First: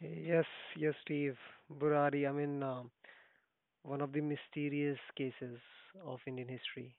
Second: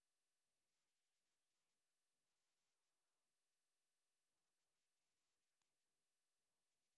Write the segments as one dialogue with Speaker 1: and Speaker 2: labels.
Speaker 1: Yes, yes, Steve. Burari, I mean, one of the mysterious cases of Indian history.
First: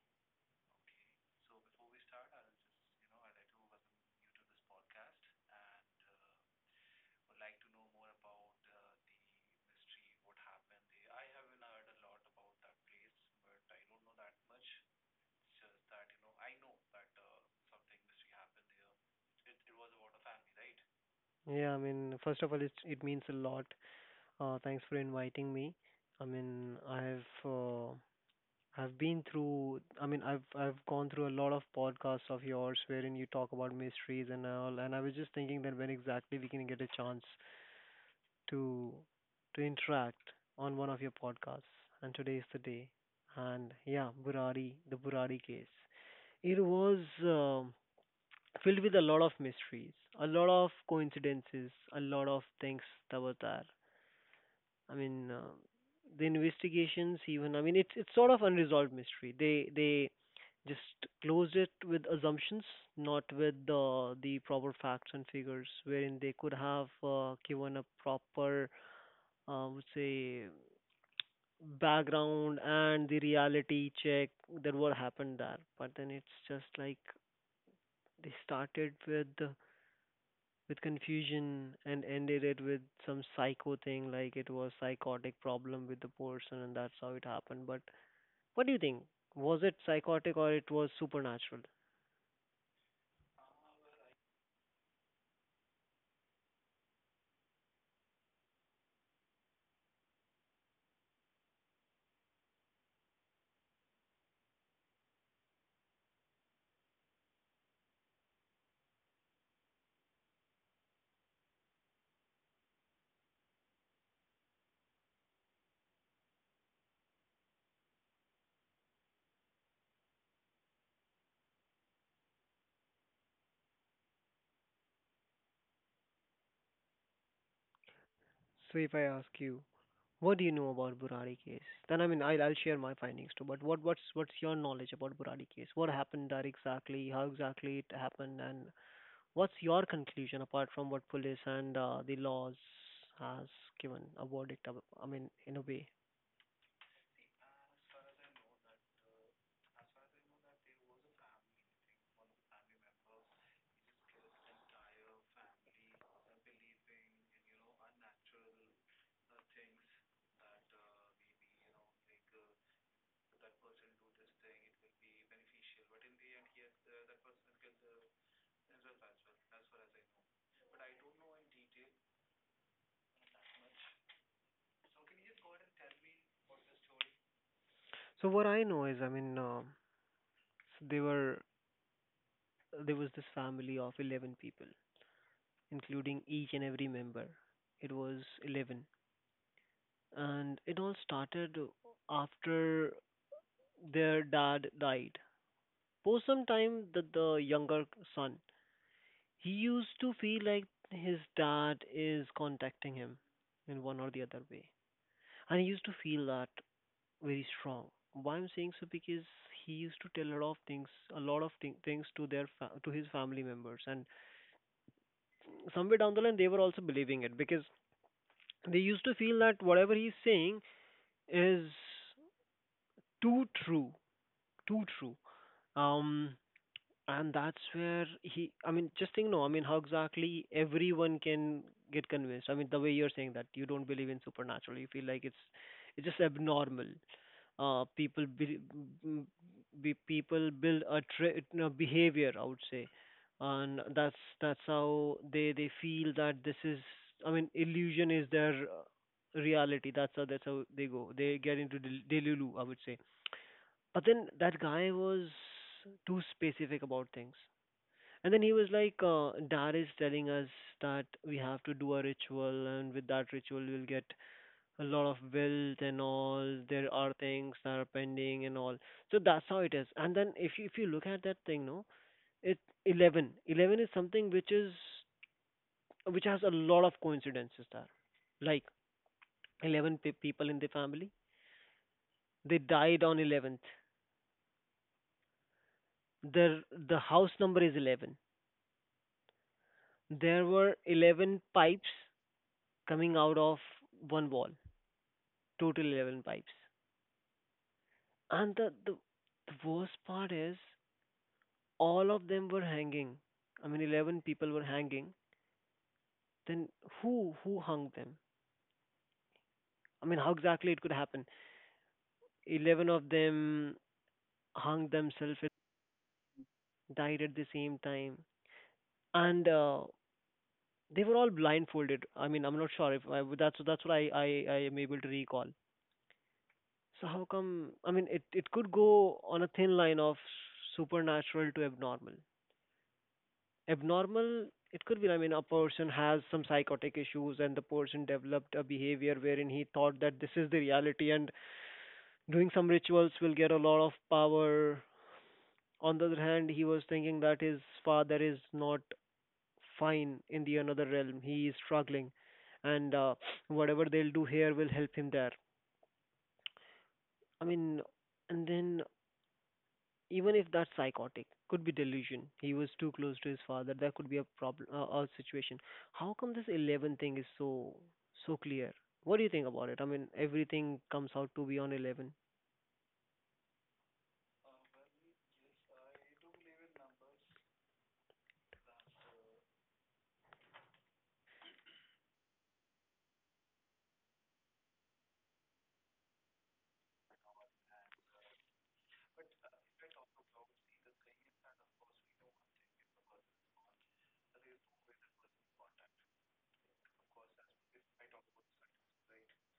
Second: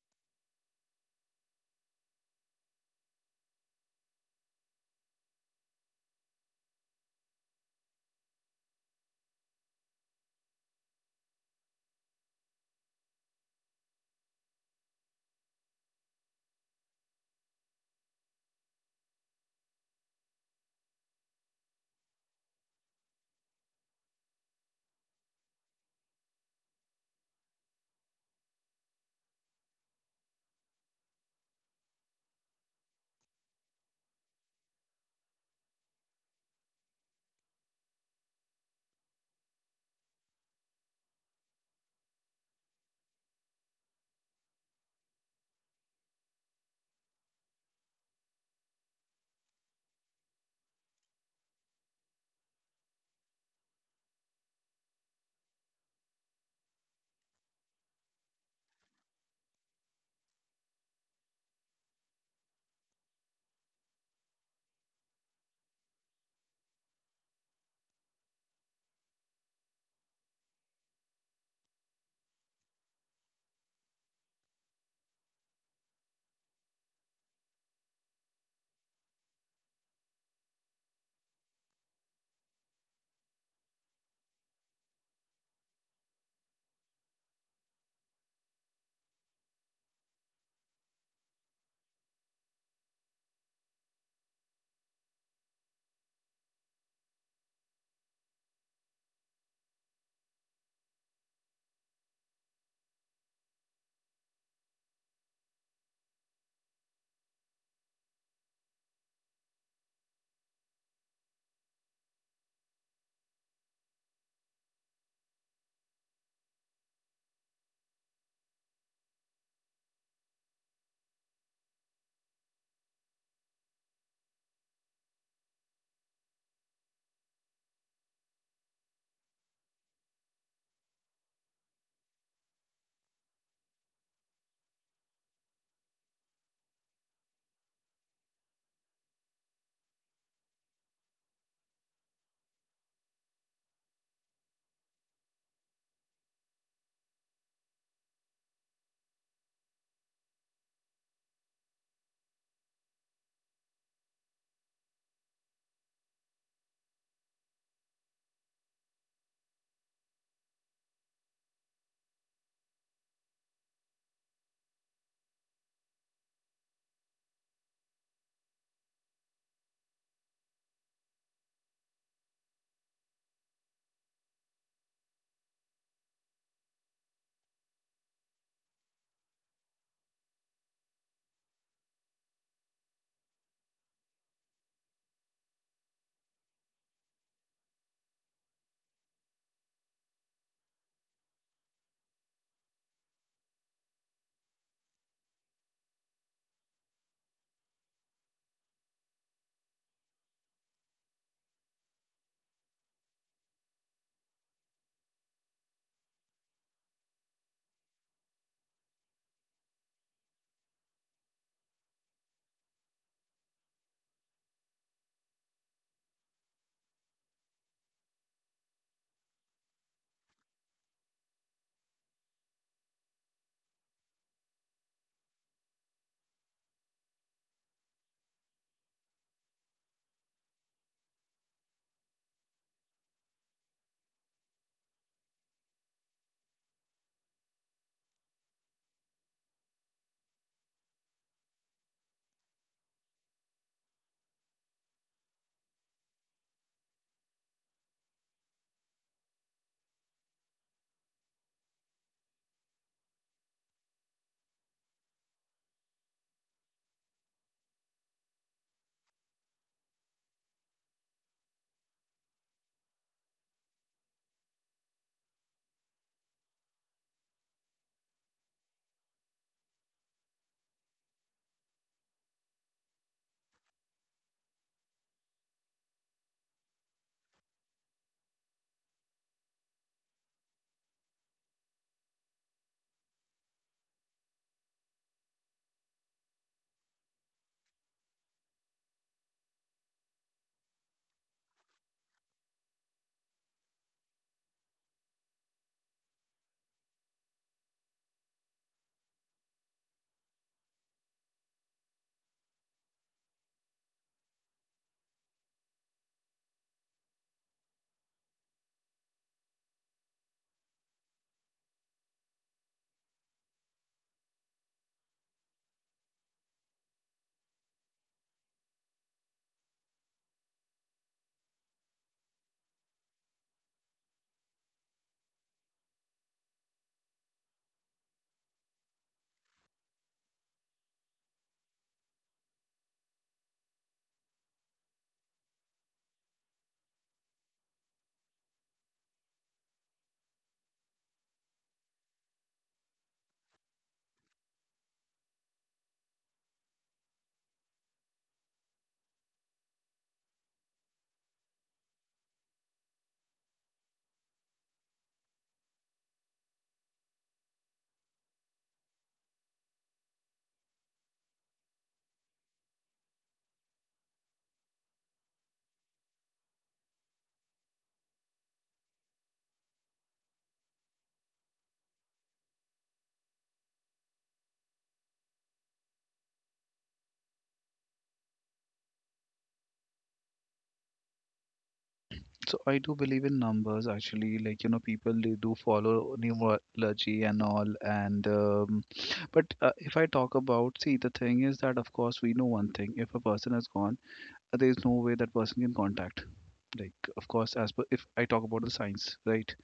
Speaker 1: Yeah, I mean, first of all, it means a lot. Thanks for inviting me. I mean, I've been through. I mean, I've gone through a lot of podcasts of yours wherein you talk about mysteries and all. And I was just thinking that when exactly we can get a chance to to interact on one of your podcasts. And today is the day. And yeah, Burari, the Burari case. It was filled with a lot of mysteries, a lot of coincidences, a lot of things that were there. I mean, the investigations even. I mean, it's sort of unresolved mystery. They just closed it with assumptions, not with the proper facts and figures, wherein they could have given a proper, would say, background and the reality check that what happened there. But then it's just like they started with confusion and ended it with some psycho thing, like it was psychotic problem with the person and that's how it happened, but what do you think? Was it psychotic, or it was supernatural? So if I ask you, what do you know about Burari case? Then, I mean, I'll share my findings too, but what's your knowledge about Burari case? What happened there exactly? How exactly it happened, and what's your conclusion apart from what police and the laws has given a verdict? I mean, in a way. So what I know is, I mean, So they were there was this family of 11 people, including each and every member. It was 11, and it all started after their dad died. For some time, the younger son, he used to feel like his dad is contacting him in one or the other way, and he used to feel that very strong. Why I'm saying so? Because he used to tell a lot of things, a lot of thing, things to to his family members, and somewhere down the line they were also believing it, because they used to feel that whatever he's saying is too true, too true. um and that's where he, I mean, just think, no, I mean, how exactly everyone can get convinced? I mean, the way you're saying that you don't believe in supernatural, you feel like it's just abnormal. People be People build a tra- no, behavior, I would say. And that's how they feel that this is, I mean, illusion is their reality. That's how, they go they get into delulu, I would say. But then that guy was too specific about things, and then he was like, dad is telling us that we have to do a ritual, and with that ritual we'll get a lot of bills and all. There are things that are pending and all. So that's how it is. And then if you look at that thing, no, it's 11. 11 is something which is which has a lot of coincidences there. Like 11 people in the family, they died on 11th. Their, the house number is 11. There were 11 pipes coming out of one wall, total 11 pipes. And the worst part is, all of them were hanging, I mean, 11 people were hanging. Then who hung them? I mean, how exactly it could happen? 11 of them hung themselves and died at the same time. And they were all blindfolded. I mean, I'm not sure if I, that's what I am able to recall. So how come? I mean, it could go on a thin line of supernatural to abnormal. Abnormal, it could be, I mean, a person has some psychotic issues, and the person developed a behavior wherein he thought that this is the reality, and doing some rituals will get a lot of power. On the other hand, he was thinking that his father is not fine, in the another realm he is struggling, and whatever they'll do here will help him there. I mean, and then, even if that's psychotic, could be delusion. He was too close to his father, that could be a problem, a situation. How come this 11 thing is so clear? What do you think about it? I mean, everything comes out to be on 11.
Speaker 2: So I do believe in numbers actually. Like you know, people they do follow numerology and all. And but if I talk about, see, the thing is that of course we know one thing. If a person has gone, there is no way that person can contact. Like of course, as per if I talk about the science, right?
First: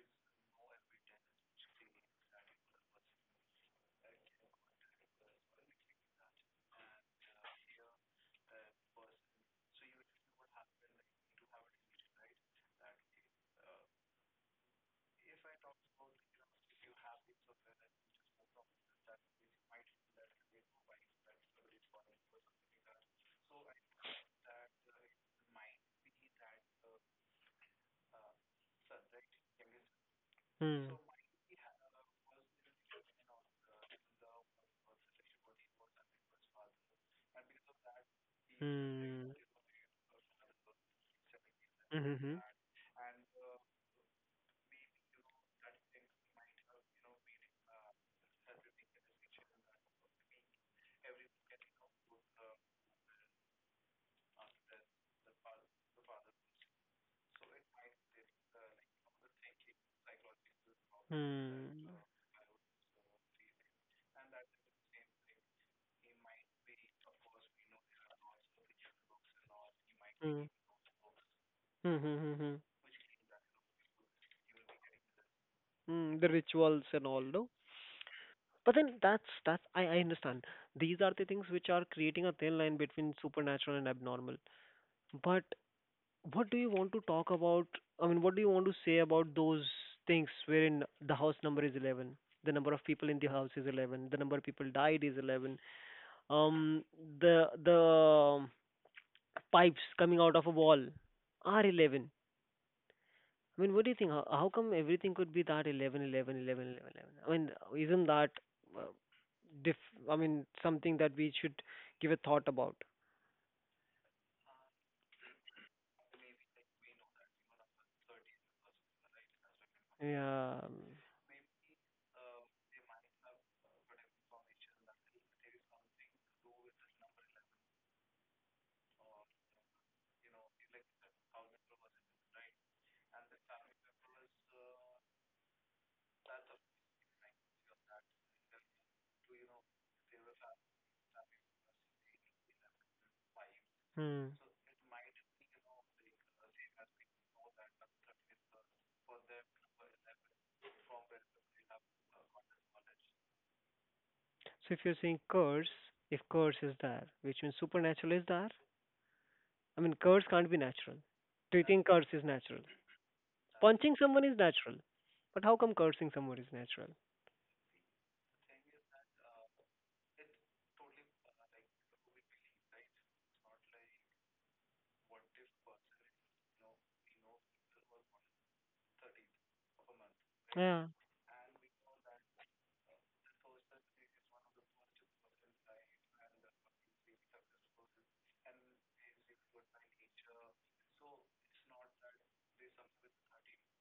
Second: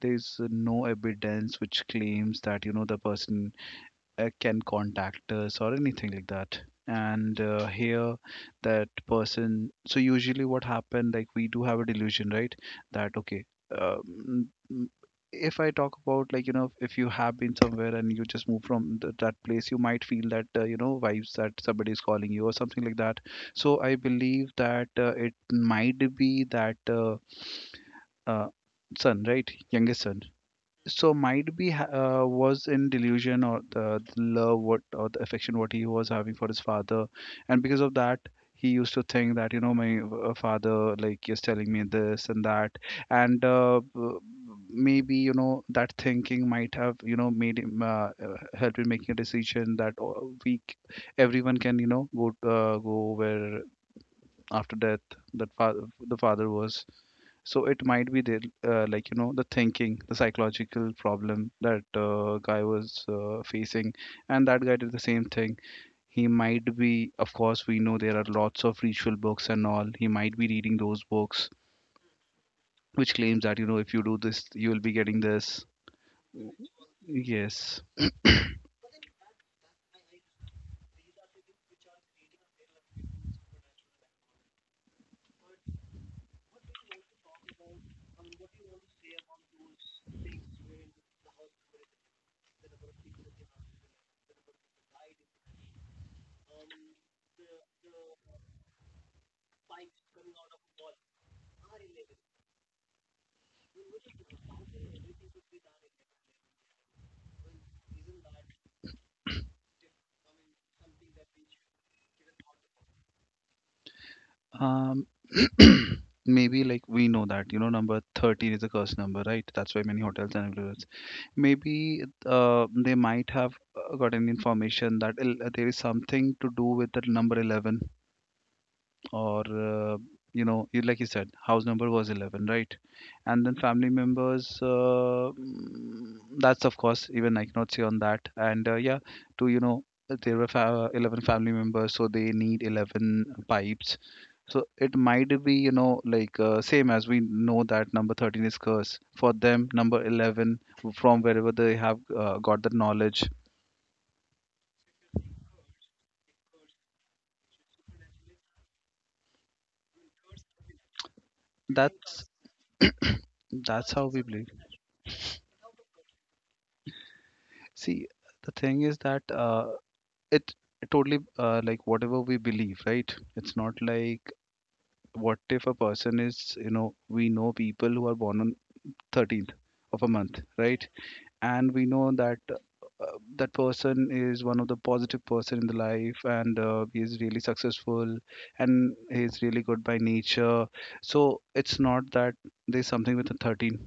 Speaker 2: There is no evidence which claims that you know the person can contact us or anything like that and here that person so usually what happened like we do have a delusion, right? That okay, um, if I talk about, like you know, if you have been somewhere and you just move from that place, you might feel that you know vibes that somebody is calling you or something like that. So I believe that it might be that uh, son, right? Youngest son.
Speaker 1: Hmm.
Speaker 2: So might be was in delusion, or the love what or the affection what he was having for his father, and because of that he used to think
Speaker 1: Hmm.
Speaker 2: that you know my father like is telling me this
Speaker 1: Mm-hmm.
Speaker 2: and that. and uh, b- Maybe you know that thinking might have you know made him help in making a decision that we everyone can you know go go where after death. That father, the father was, so it might be the like you know the thinking, the psychological problem that
Speaker 1: Hmm.
Speaker 2: guy was facing. And that guy did the same thing. He might be, of course we know there are lots of ritual books and all, he might be
Speaker 1: Hmm.
Speaker 2: reading those books
Speaker 1: Hmm. Hmm. Hmm.
Speaker 2: which claims that you know if you do this you will be getting this.
Speaker 1: Hmm. The rituals and all, no?
Speaker 2: Yes.
Speaker 1: But then, that's I understand, these are the things which are creating a thin line between supernatural and abnormal. But what do you want to talk about? I mean, what do you want to say about those things wherein the house number is 11, the number of people in the house is 11, the number of people died is 11, um, the pipes coming out of a wall are 11. I mean, what do you think? How come everything could be that 11, 11, 11, 11, 11? I mean, isn't that uh, diff? I mean, something that we should give a thought about.
Speaker 2: um maybe like we know that you know number 13 is a curse number, right? That's why many hotels and
Speaker 1: Yeah.
Speaker 2: everywhere maybe they might have gotten information that there is something to do with the number 11. Or you know, you like you said house number was 11, right? And then family members, that's of course even I cannot say on that. And yeah, to you know there were 11 family members, so they need 11 pipes.
Speaker 1: Hmm.
Speaker 2: So it might be you know like same as we know that number 13 is curse for them, number 11, from wherever they have got the knowledge.
Speaker 1: So if you're saying curse, if curse is there, which means supernatural is there, I mean, curse can't be natural. Do you think curse
Speaker 2: That's
Speaker 1: is natural?
Speaker 2: that's
Speaker 1: Punching
Speaker 2: how we
Speaker 1: someone is
Speaker 2: believe.
Speaker 1: natural, but how come cursing someone is natural?
Speaker 2: See, the thing is that it totally like whatever we believe, right? It's not like, what if a person is, you know, we know people who are born on 13th of a month, right?
Speaker 1: Yeah.
Speaker 2: And we know that that person is one of the positive person in the life and he is really successful and he is really good by nature. So it's not that there's something with a 13,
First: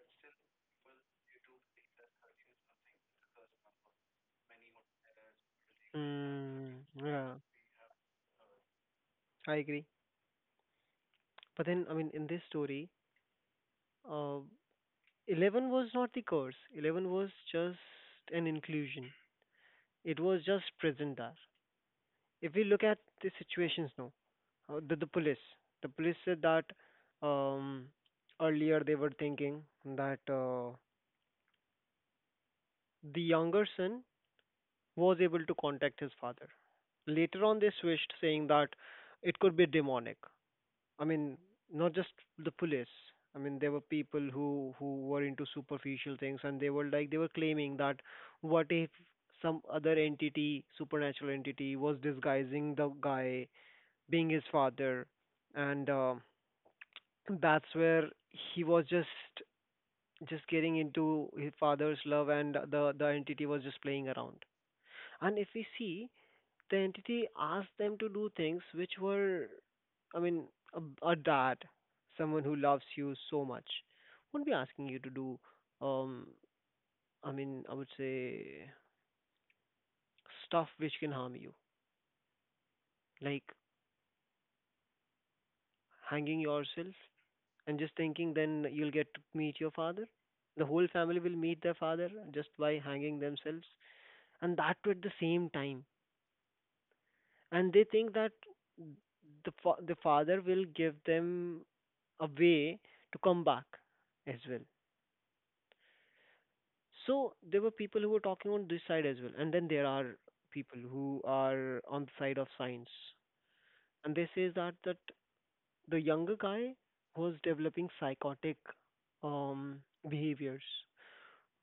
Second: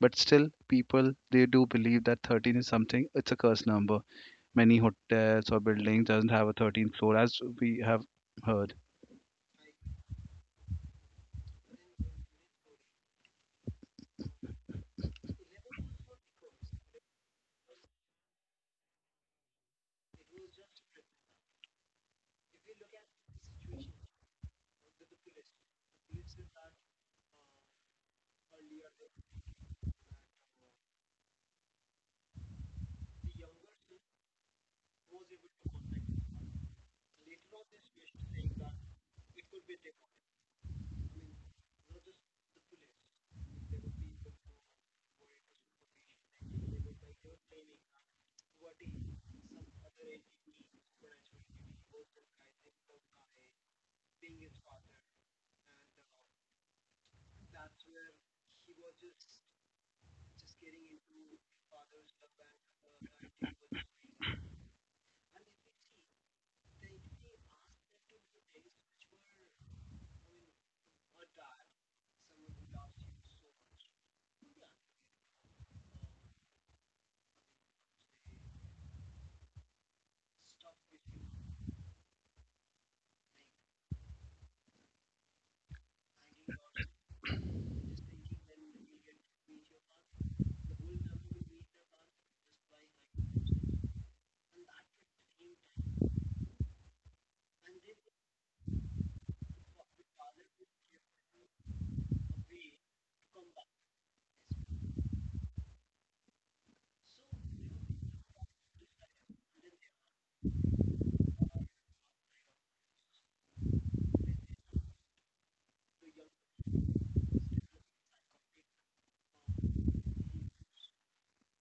Speaker 2: but still people they do believe that 13 is something, it's a cursed number. Many hotels or buildings doesn't have a
Speaker 1: Mm,
Speaker 2: 13th floor,
Speaker 1: yeah.
Speaker 2: as we have heard.
Speaker 1: I agree. But then, I mean, in this story, uh, 11 was not the curse. 11 was just an inclusion. It was just present there. If we look at the situations now, the police. The police said that, um, earlier they were thinking that the younger son was able to contact his father. Later on, they switched, saying that it could be demonic. I mean, not just the police. I mean, there were people who were into superficial things, and they were like, they were claiming that what if some other entity, supernatural entity, was disguising the guy being his father, and that's where he was just getting into his father's love, and the entity was just playing around. And if we see, the entity asked them to do things which were, I mean, a dad, someone who loves you so much, wouldn't be asking you to do, um I mean, I would say, stuff which can harm you, like hanging yourself, and just thinking then you'll get to meet your father. The whole family will meet their father just by hanging themselves, and that too at the same time. And they think that the father will give them a way to come back as well. So there were people who were talking on this side as well, and then there are people who are on the side of science, and they say that the younger guy was developing psychotic, um behaviors,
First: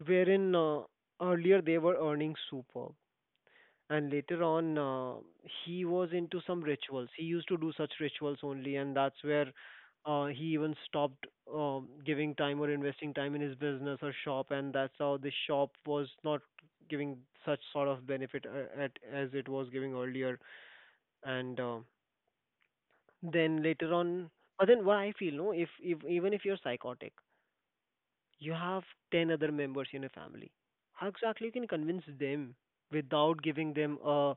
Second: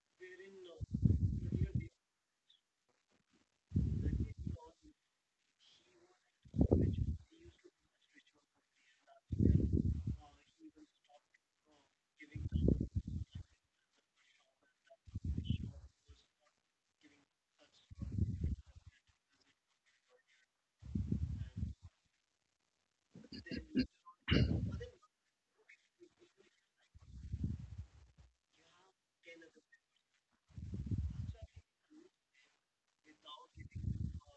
Speaker 1: wherein earlier they were earning super, and later on he was into some rituals. He used to do such rituals only, and that's where he even stopped giving time or investing time in his business or shop. And that's how the shop was not giving such sort of benefit, as it was giving earlier. And then later on. But then what I feel, no, if even if you're psychotic, you have 10 other members in a family. How exactly you can convince them without giving them a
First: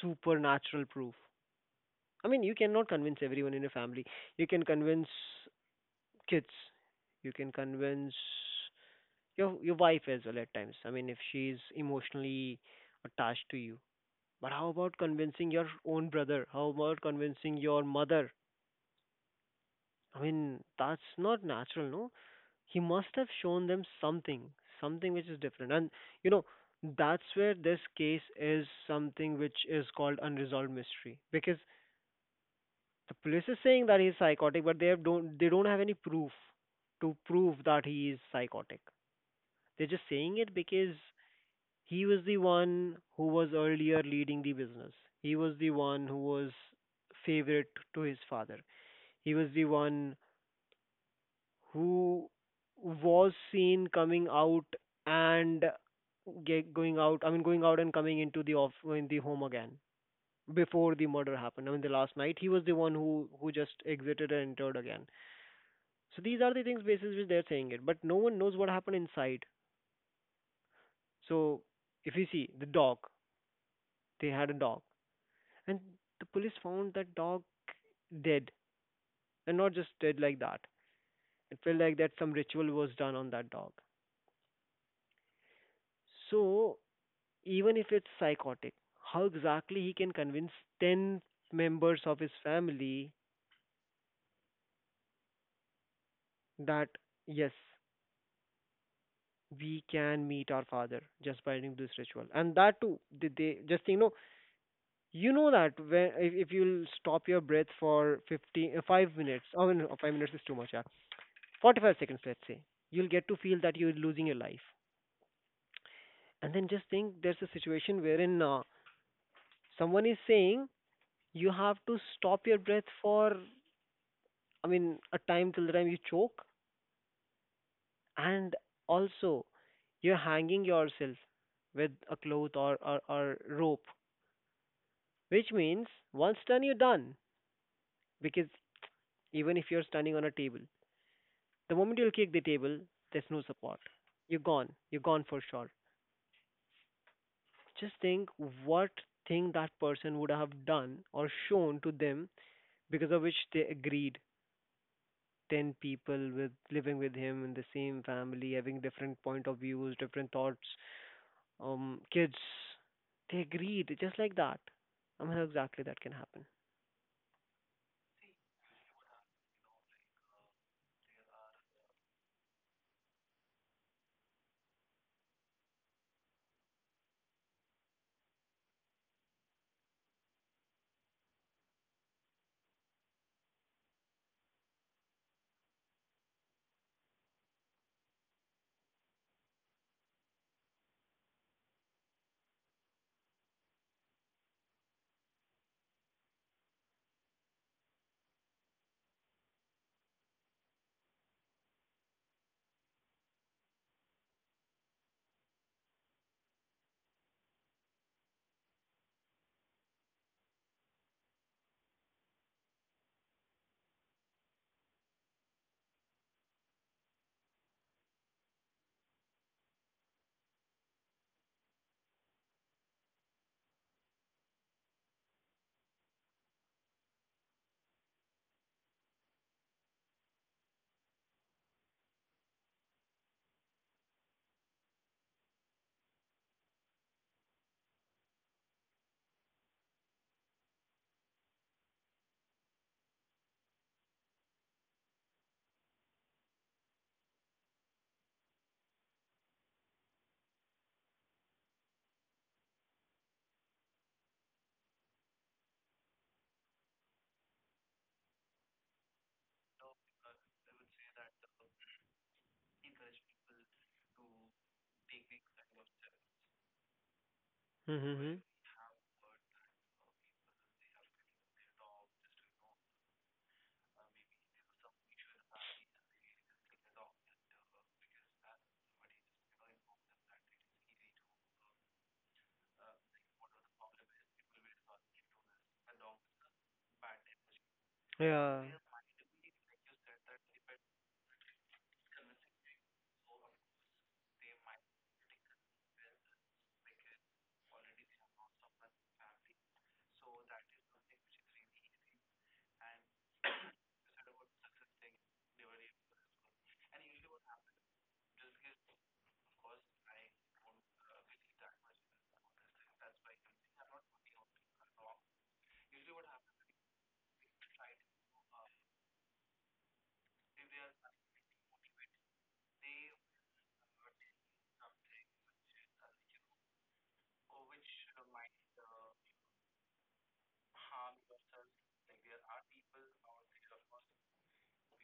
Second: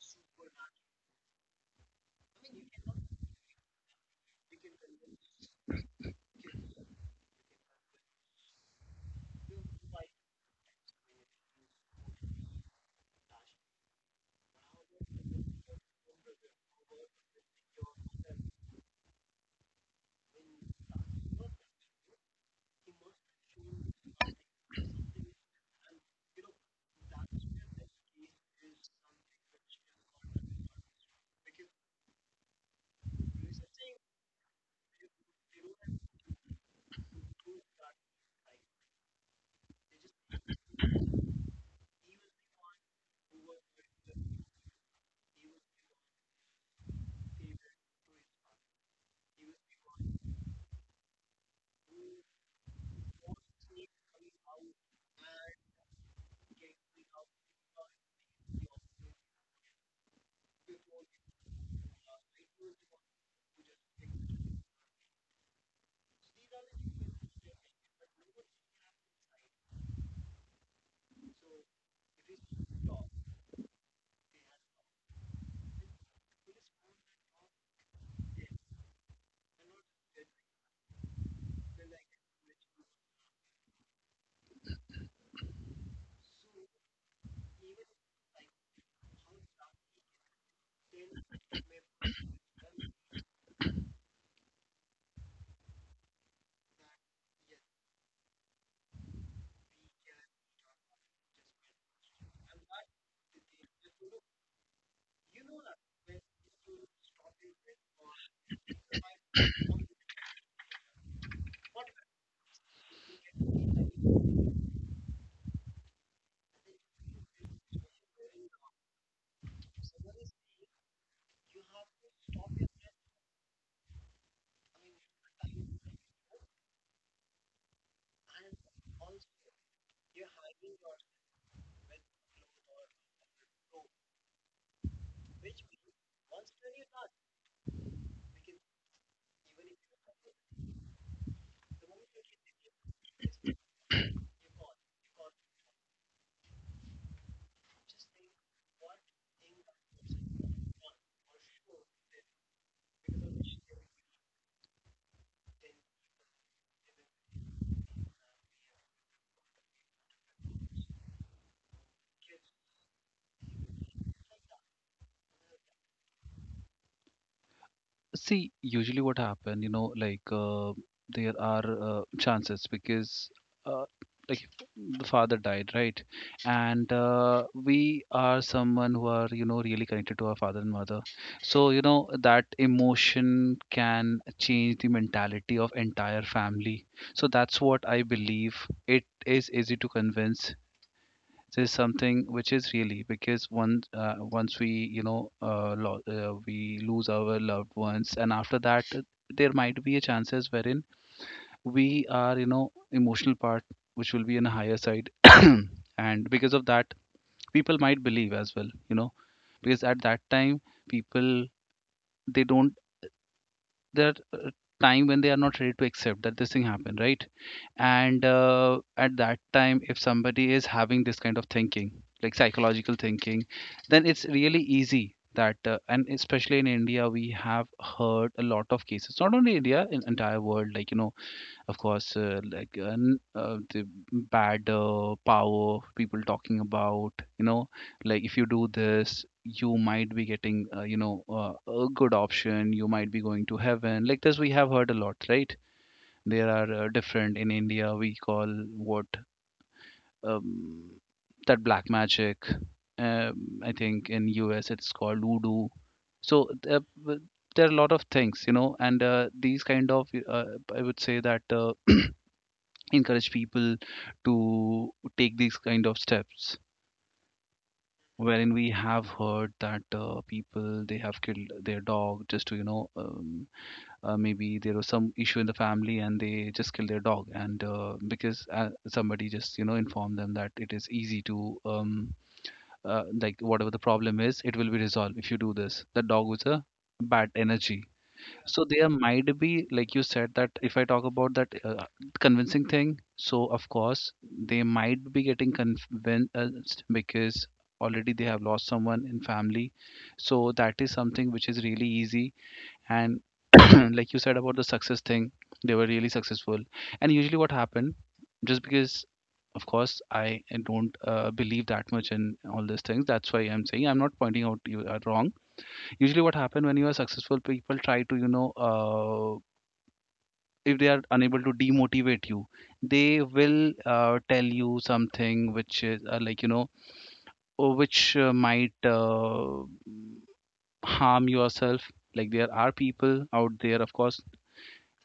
Speaker 1: supernatural proof? I mean, you cannot convince everyone in your family. You can convince kids. You can convince your wife as well at times. I mean, if she's emotionally attached to you. But how about convincing your own brother? How about convincing your mother? I mean, that's not natural, no? He must have shown them something, something which is different. And, you know, that's where this case is something which is called unresolved mystery, because the police is saying that he's psychotic, but they have don't they don't have any proof to prove that he is psychotic. They're just saying it because he was the one who was earlier leading the business. He was the one who was favorite to his father. He was the one who was seen coming out and going out. I mean, going out and coming into the off in the home again before the murder happened. I mean, the last night, he was the one who just exited and entered again. So these are the things basis which they're saying it, but no one knows what happened inside. So if you see the dog, they had a dog, and the police found that dog dead, and not just dead like that. It felt like that some ritual was done on that dog. So, even if it's psychotic, how exactly he can convince ten members of his family that yes, we can meet our father just by doing this ritual, and that too, they just. You know that when if you'll stop your breath for 15, 5 minutes, oh no, 5 minutes is too much, yeah. 45 seconds, let's say, you'll get to feel that you're losing your life. And then just think there's a situation wherein someone is saying you have to stop your breath for, I mean, a time till the time you choke. And also, you're hanging yourself with a cloth or rope, which means once done, you're done. Because even if you're standing on a table, the moment you'll kick the table, there's no support. You're gone. You're gone for sure. Just think what thing that person would have done or shown to them because of which they agreed. 10 people with living with him in the same family, having different point of views, different thoughts, kids. They agreed just like that. I mean, how exactly that can happen.
Speaker 2: See, usually what happen, you know, like there are chances because uh, like if the father died, right? And we are someone who are you know really connected to our father and mother, so you know that emotion can change the mentality of entire family. So that's what I believe. It is easy to convince, this is something which is really, because once we you know we lose our loved ones, and after that there might be a chances wherein we are you know emotional part which will be on a higher side. And because of that, people might believe as well, you know, because at that time people they don't, their time when they are not ready to accept that this thing happened, right? And at that time if somebody is having this kind of thinking, like psychological thinking, then it's really easy that and especially in India we have heard a lot of cases, not only India, in entire world, like you know, of course the bad power people talking about, you know, like if you do this you might be getting you know a good option, you might be going to heaven, like this we have heard a lot, right? There are different in India. We call what, um, that black magic. I think in US it's called voodoo. So there are a lot of things, you know, and these kind of I would say that encourage people to take these kind of steps
Speaker 1: Mm-hmm.
Speaker 2: wherein we have heard that people they have killed their dog just to you know maybe there was some issue in the family and they just killed their dog and because somebody just you know informed them that it is easy to like whatever the problem is it will be resolved if you do this, the dog was a bad energy.
Speaker 1: Yeah,
Speaker 2: So there might be like you said that if I talk about that convincing thing, so of course they might be getting convinced because already they have lost someone in family. So that is something which is really easy. And like you said about the success thing, they were really successful, and usually what happened, just because of course I don't believe that much in all these things, that's why I'm saying I'm not pointing out you are wrong. Usually what happened when you are successful, people try to you know if they are unable to demotivate you, they will tell you something which is like you know or which might harm yourself. Like there are people out there, of course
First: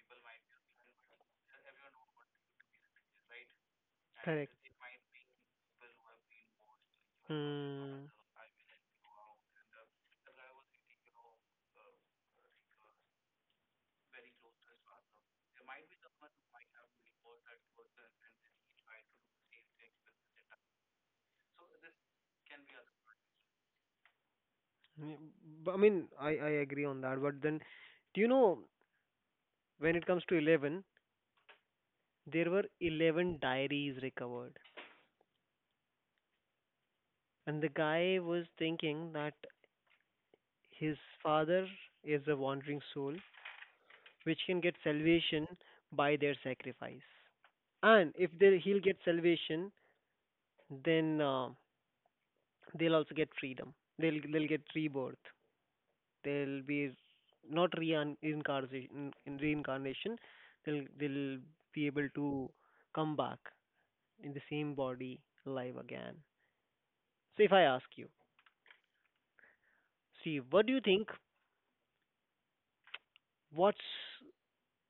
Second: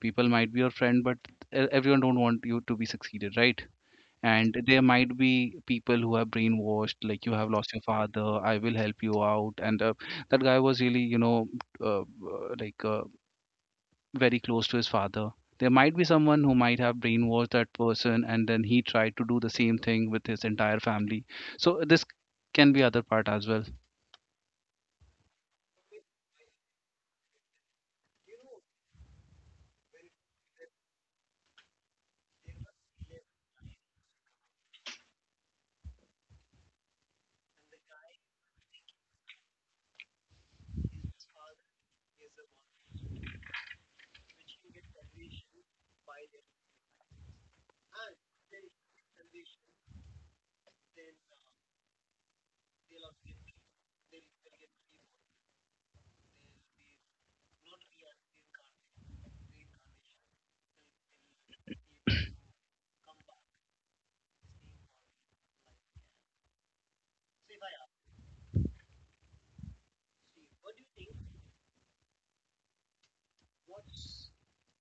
Speaker 2: people might be your friend, but everyone don't want you to be succeeded, right?
Speaker 1: correct.
Speaker 2: And there might be people who are brainwashed, like you have lost your
Speaker 1: Hmm.
Speaker 2: father, I will help you out. And that guy was really you know uh, uh, like uh, very close to his father. There might be someone who might have brainwashed that person, and then he tried to do the same thing with his entire family. So this can be other part as well.
Speaker 1: Yeah, I mean, I agree on that. But then, do you know? When it comes to 11, there were 11 diaries recovered, and the guy was thinking that his father is a wandering soul which can get salvation by their sacrifice, and if he'll get salvation, then they'll also get freedom, they'll get rebirth, they'll be not reincarnation in reincarnation, they'll be able to come back in the same body, alive again. So if I ask you, see, what do you think? What's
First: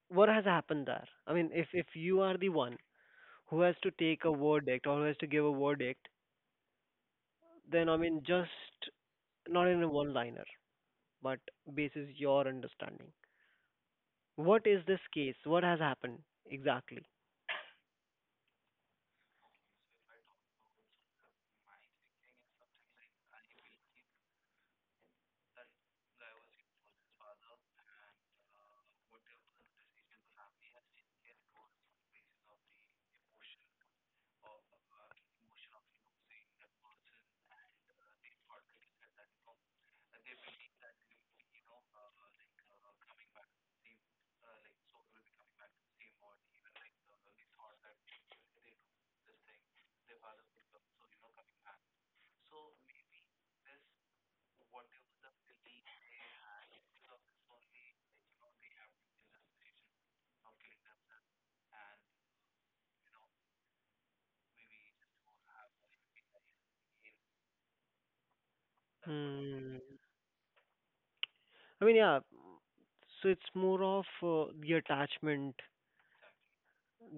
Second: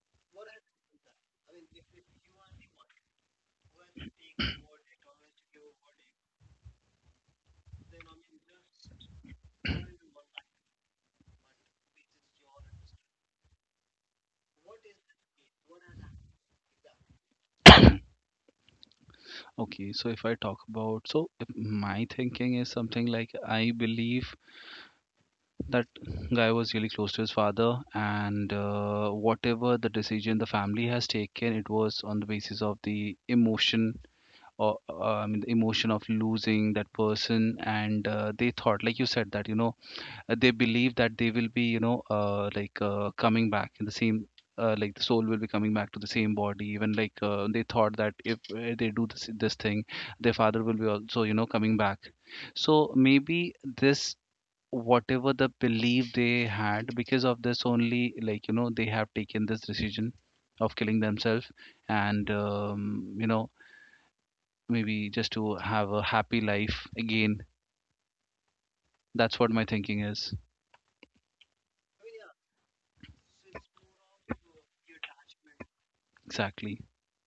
Speaker 1: what has happened there? I mean, if you are the one who has to take a verdict or who has to give a verdict, then I mean, just not in a one-liner, but basis your understanding. What is this case? What has happened exactly?
Speaker 2: Okay, so if I talk about, so if my thinking is something, like I believe that guy was really close to his father, and whatever the decision the family has taken, it was on the basis of the emotion, or I mean the emotion of losing that person. And they thought, like you said that you know they believe that they will be you know coming back in the same like the soul will be coming back to the same body, even like they thought that if they do this this thing, their father will be also you know coming back. So maybe this, whatever the belief they had, because of this only, like you know, they have taken this decision of killing themselves, and you know, maybe just to have a happy life again. That's what my
Speaker 1: Hmm.
Speaker 2: thinking is.
Speaker 1: I mean, yeah. So it's more of the attachment,
Speaker 2: Exactly.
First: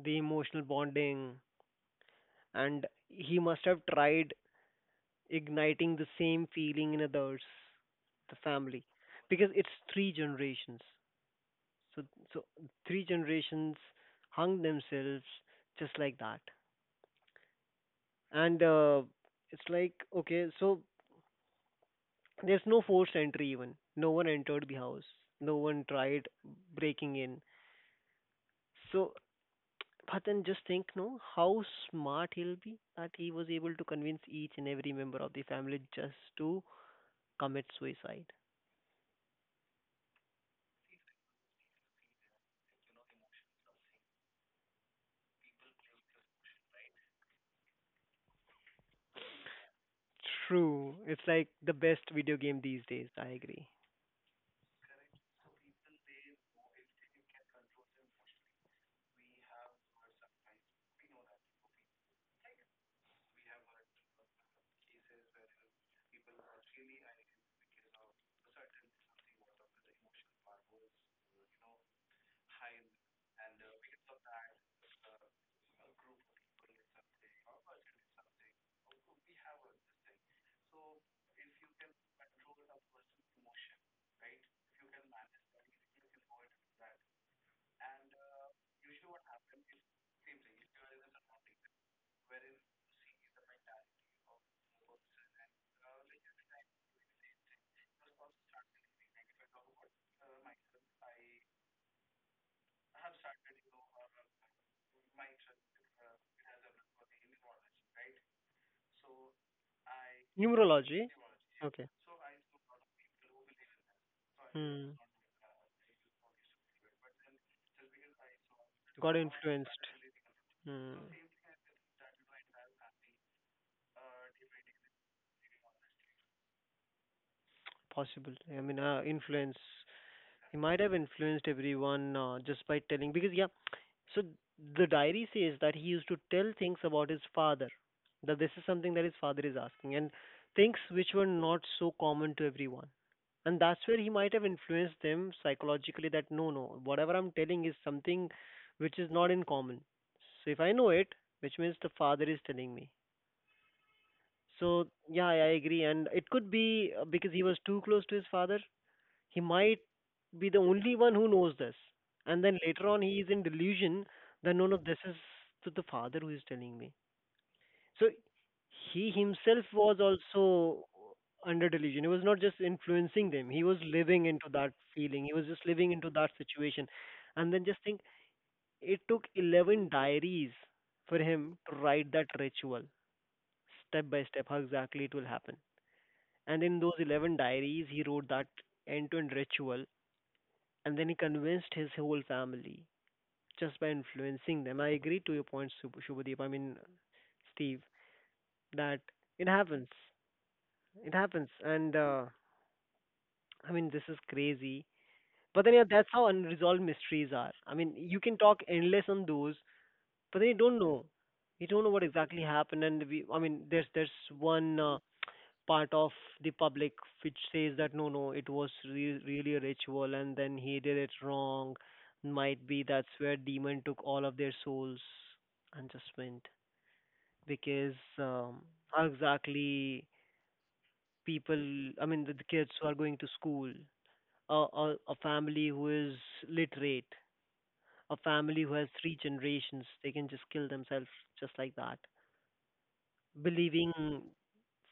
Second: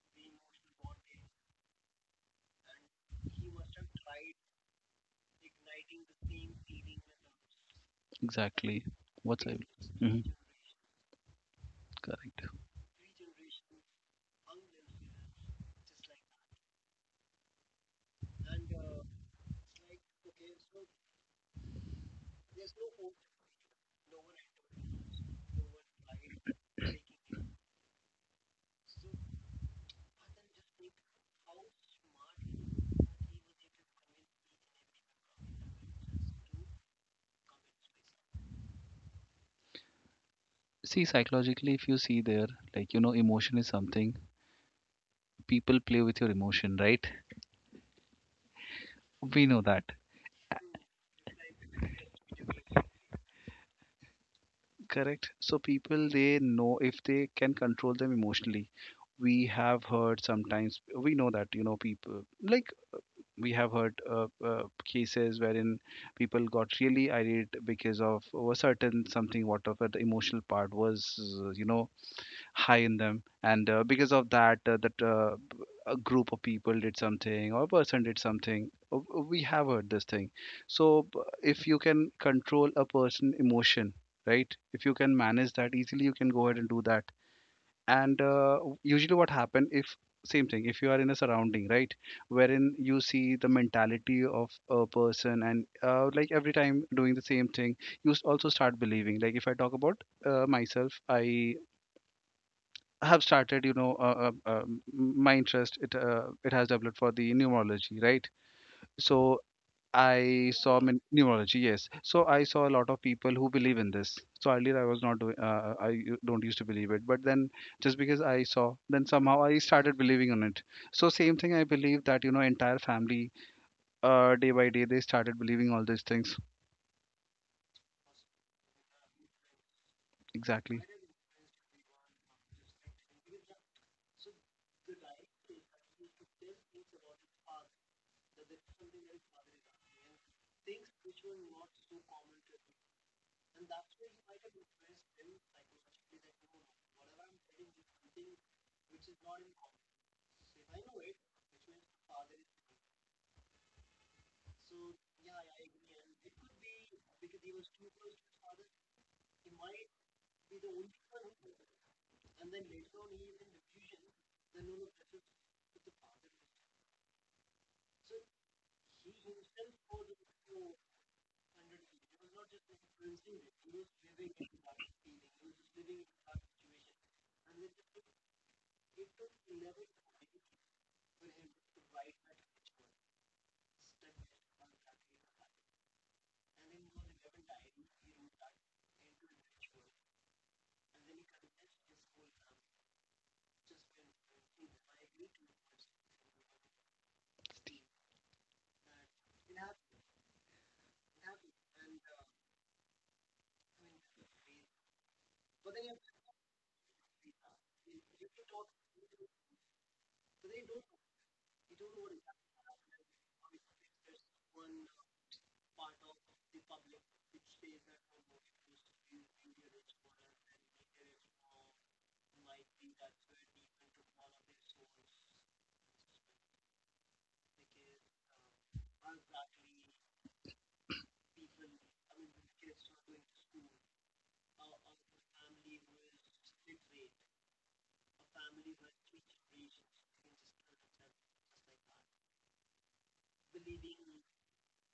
Speaker 1: the emotional bonding, and he must have tried igniting the same feeling in others, the
Speaker 2: Exactly.
Speaker 1: family,
Speaker 2: What's
Speaker 1: because
Speaker 2: I.
Speaker 1: it's three
Speaker 2: Mhm.
Speaker 1: generations. So,
Speaker 2: Correct.
Speaker 1: so three generations hung themselves just like that, and it's like okay, so there's no forced entry even. No one entered the house. No one tried breaking in. So, but then just think, no, how smart he'll be that he was able to convince each and every member of the family just to commit suicide.
Speaker 2: See, psychologically if you see there, like you know, emotion is something, people play with your emotion, right? We know that.
Speaker 1: True. It's like the best video game these days. I agree.
Speaker 2: Correct. So people they know if they can control them emotionally. We have heard sometimes we know that you know people like, we have heard cases wherein people got really irate because of a certain something, whatever the emotional part was you know high in them, and because of that a group of people did something or a person did something. We have heard this thing. So b- if you can control a person emotion, right? If you can manage that easily, you can go ahead and do that. And usually what happen, if same thing, if you are in a surrounding, right, wherein you see the mentality of a person, and like every time doing the same thing, you also start believing. Like if I talk about myself, I have started you know my interest, it has developed for the numerology, right? So I saw
Speaker 1: Numerology.
Speaker 2: neurology, yes,
Speaker 1: Okay.
Speaker 2: so I saw a lot of people who believe in this, so earlier I
Speaker 1: Hmm.
Speaker 2: was not doing I don't used to believe it, but then just because I saw, then
Speaker 1: Got
Speaker 2: somehow I
Speaker 1: influenced.
Speaker 2: started believing on it.
Speaker 1: Hmm.
Speaker 2: So same thing, I believe that you know entire family day by day they started believing all these things.
Speaker 1: Possible. I mean, influence. He might
Speaker 2: Exactly.
Speaker 1: have influenced everyone just by telling. Because yeah. So the diary says that he used to tell things about his father. That this is something that his father is asking, and things which were not so common to everyone. And that's where he might have influenced them psychologically that no, no, whatever I'm telling is something which is not in common. So if I know it, which means the father is telling me. So yeah, I agree, and it could be because he was too close to his father. He might be the only one who knows this, and then later on he is in delusion that no, no, this is to the father who is telling me. So he himself was also under delusion. He was not just influencing them. He was living into that feeling. He was just living into that situation. And then just think, it took 11 diaries for him to write that ritual step by step, how exactly it will happen. And in those 11 diaries, he wrote that end to end ritual. And then he convinced his whole family just by influencing them. I agree to your point, Shubhadeep. I mean, Steve, that it happens. It happens, and I mean, this is crazy. But then, yeah, that's how unresolved mysteries are. I mean, you can talk endless on those, but then you don't know. You don't know what exactly happened, and we. I mean, there's one part of the public which says that no, no, it was really a ritual, and then he did it wrong. Might be that's where demon took all of their souls and just went because how exactly people? I mean, the kids who are going to school, a family who is literate, a family who has three generations, they can just kill themselves just like that. Believing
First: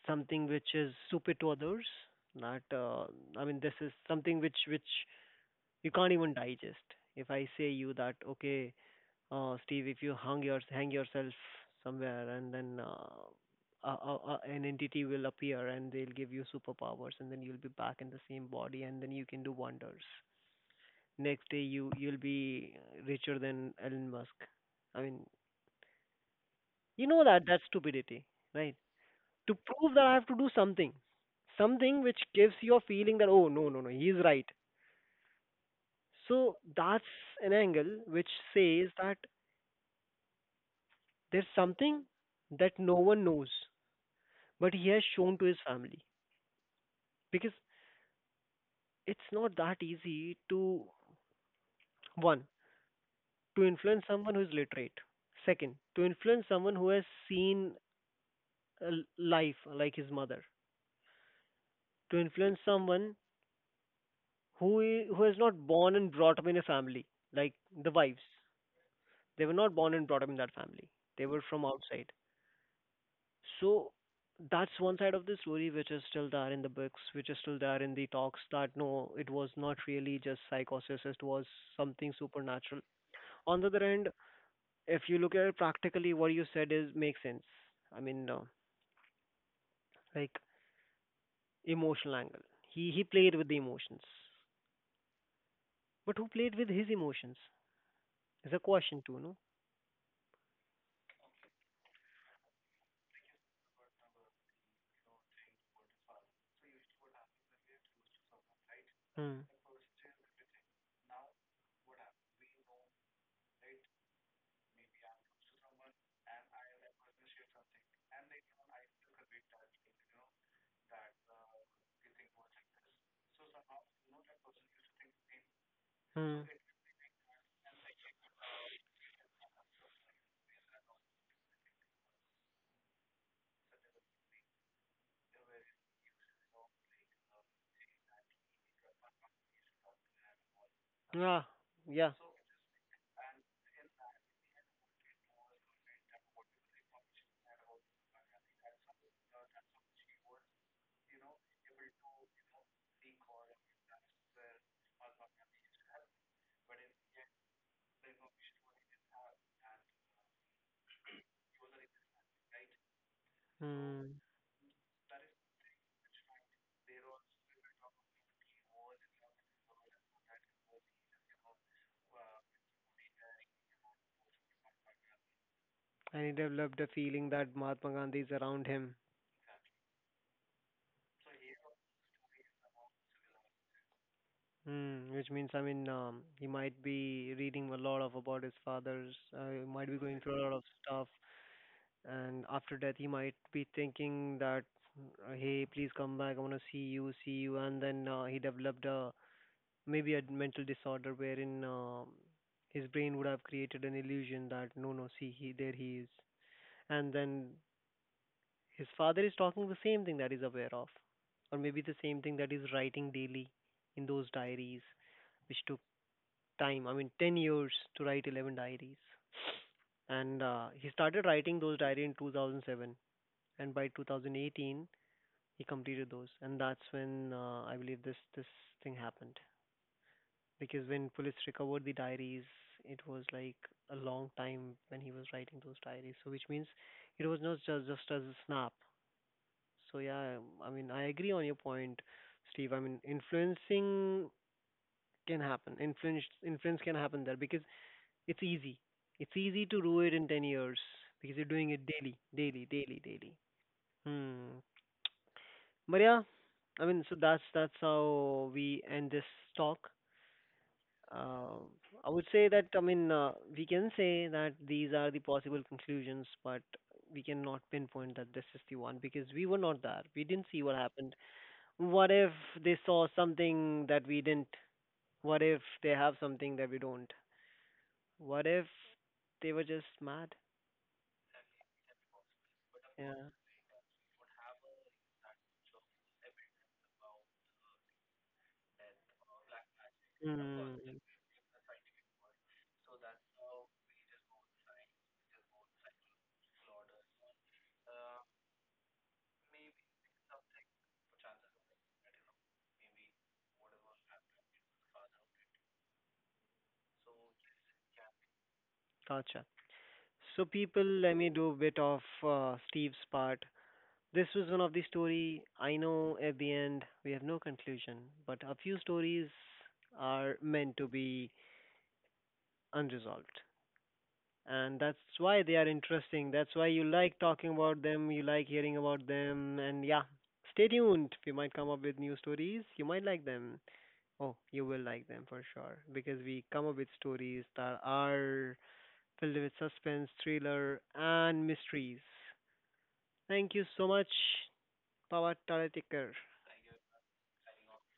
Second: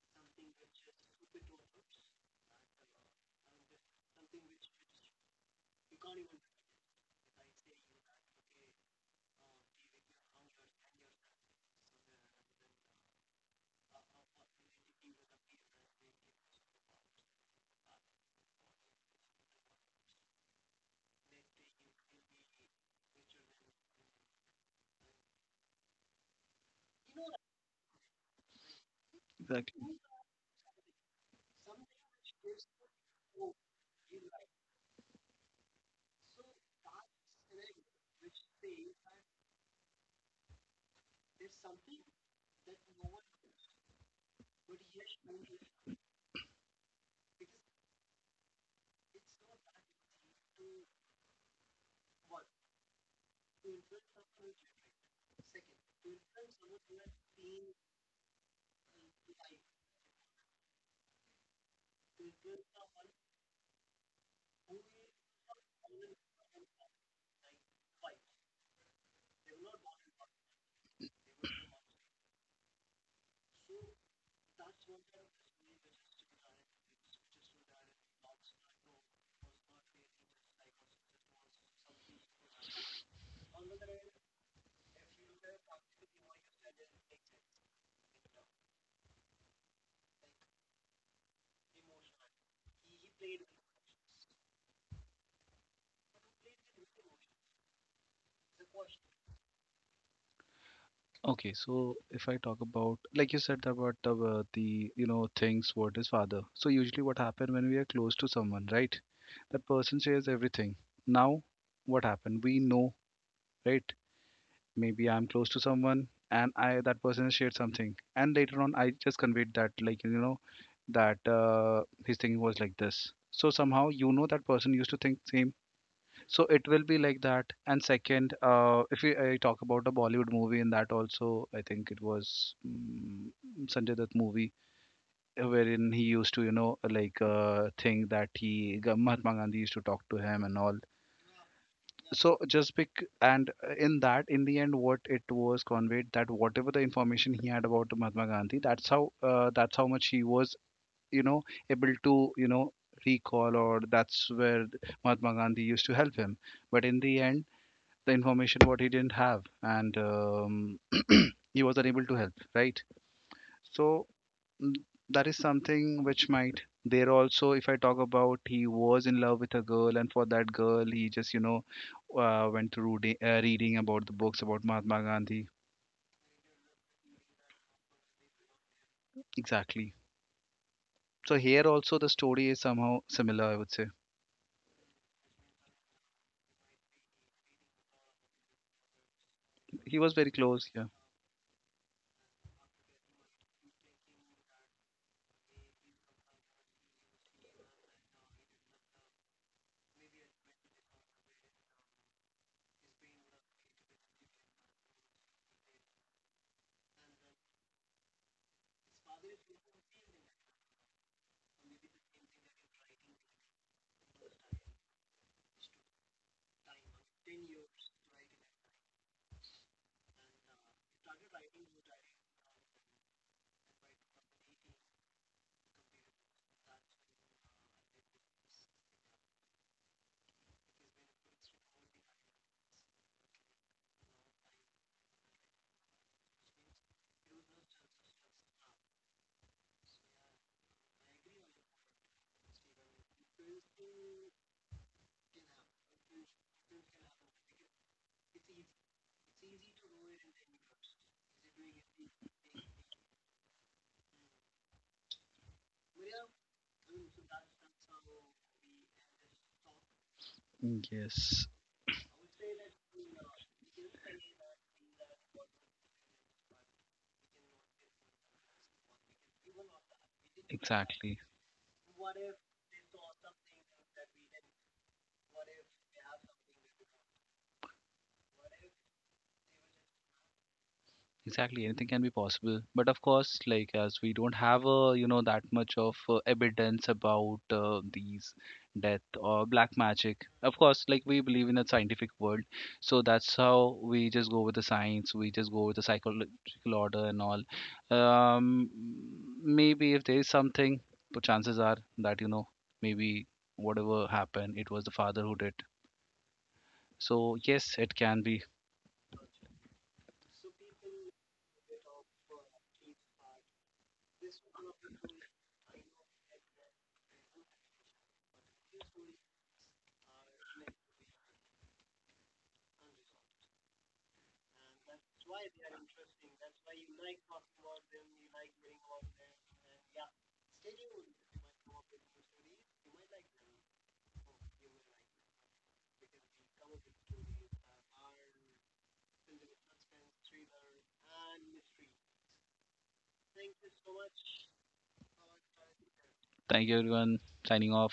Speaker 1: something which is super to others, that I mean, this is something which you can't even digest. If I say you that okay, Steve, if you hang your hang yourself somewhere and then, an entity will appear and they'll give you superpowers, and then you'll be back in the same body, and then you can do wonders. Next day you you'll be richer than Elon Musk. I mean, you know that that's stupidity, right? To
Speaker 2: Exactly.
Speaker 1: prove that I have to do something, something which gives you a feeling that oh no, no, no, he's right. So that's an angle which says that there's something that no one knows, but he has shown to his family because it's not that easy to, one, to influence someone who is literate, second, to influence someone who has seen life like his mother, to influence someone who is not born and brought up in a family like the wives. They were not born and brought up in that family. They were from outside. So that's one side of the story, which is still there in the books, which is still there in the talks, that no, it was not really just psychosis, it was something supernatural. On the other hand, if you look at it practically, what you said is makes sense. I mean, like, emotional angle, he played with the emotions. But who played with his emotions is a question too, no?
Speaker 2: Okay, so if I talk about, like you said about the you know things, what is father? So usually, what happened when we are close to someone, right?
Speaker 1: Mm.
Speaker 2: That person shares everything. Now, what happened? We know, right? Maybe I'm close to someone, and I that person has shared something, and later on, I just conveyed that, like you know, that his thinking was like this. So somehow, you know, that person used to think same,
Speaker 1: Mm.
Speaker 2: so it will be like that. And second, if we I talk about a Bollywood movie, in that also, I think it was Sanjay Dutt movie, wherein he used to, you know, like think that Mahatma Gandhi used to talk to him and all.
Speaker 1: Yeah. Yeah.
Speaker 2: So just pick, and in that, in the end, what it was conveyed, that whatever the information he had about Mahatma Gandhi, that's how much he was, you know, able to, you know, recall, or that's where Mahatma Gandhi used to help him. But in the end, the information what he didn't have, and he was unable to help, right? so
Speaker 1: Mm.
Speaker 2: mm, that is something which might, there also if I talk about, he was in love with a girl, and for that girl he just you know reading about the books about Mahatma Gandhi.
Speaker 1: And he developed a feeling that Mahatma Gandhi is around him.
Speaker 2: Exactly. So here also the story is somehow similar, I would say.
Speaker 1: Mm. Which means, I mean, he might be reading a lot of about his father's. He might be
Speaker 2: He
Speaker 1: going
Speaker 2: was very
Speaker 1: through a lot of
Speaker 2: close, yeah.
Speaker 1: stuff, and after death, he might be thinking that, hey, please come back. I want to see you. And then he developed a maybe a mental disorder wherein his brain would have created an illusion that no, no, see, he there he is. And then his father is talking the same thing that he's aware of, or maybe the same thing that he's writing daily in those diaries, which took time. I mean, 10 years to write 11 diaries. And he started writing those diaries in 2007, and by 2018 he completed those, and that's when I believe this thing happened. Because when police recovered the diaries, it was like a long time when he was writing those diaries. So which means it was not just as a snap. So yeah, I mean, I agree on your point, Steve. I mean, influencing can happen. Influence can happen there because it's easy. It's easy to do it in 10 years because you're doing it daily, daily, daily, daily. Hmm. But yeah, I mean, so that's how we end this talk.
Speaker 2: Yes.
Speaker 1: Uh, I would say that I mean we can say that these are the possible conclusions, but we cannot pinpoint that this is the one because we were not there. We didn't see what happened.
Speaker 2: Exactly.
Speaker 1: What if they saw something that we didn't? What if they have something that we don't? What if they were just mad?
Speaker 2: Exactly, anything can be possible. But of
Speaker 1: Yeah.
Speaker 2: course, like as we don't have a you know that much of evidence about these death or black magic. Of course,
Speaker 1: Hmm.
Speaker 2: like we believe in a scientific world, so that's how we just go with the science. We just go with the psychological order and all. Um, maybe if there is something, but chances are that you know maybe whatever happened, it was the father who did. So yes, it can be.
Speaker 1: Gotcha. So people, let me do a bit of Steve's part. This was one of the story. I know at the end we have no conclusion, but a few stories are meant to be unresolved. And that's why they are interesting. That's why you like talking about them, you like hearing about them, and yeah, stay tuned. We might come up with new stories. You might like them. Oh, you will like them for sure because we come up with stories that are filled with suspense, thriller, and mysteries. Thank you so much, Pawat Taratikar.
Speaker 2: Thank you, everyone. Signing off.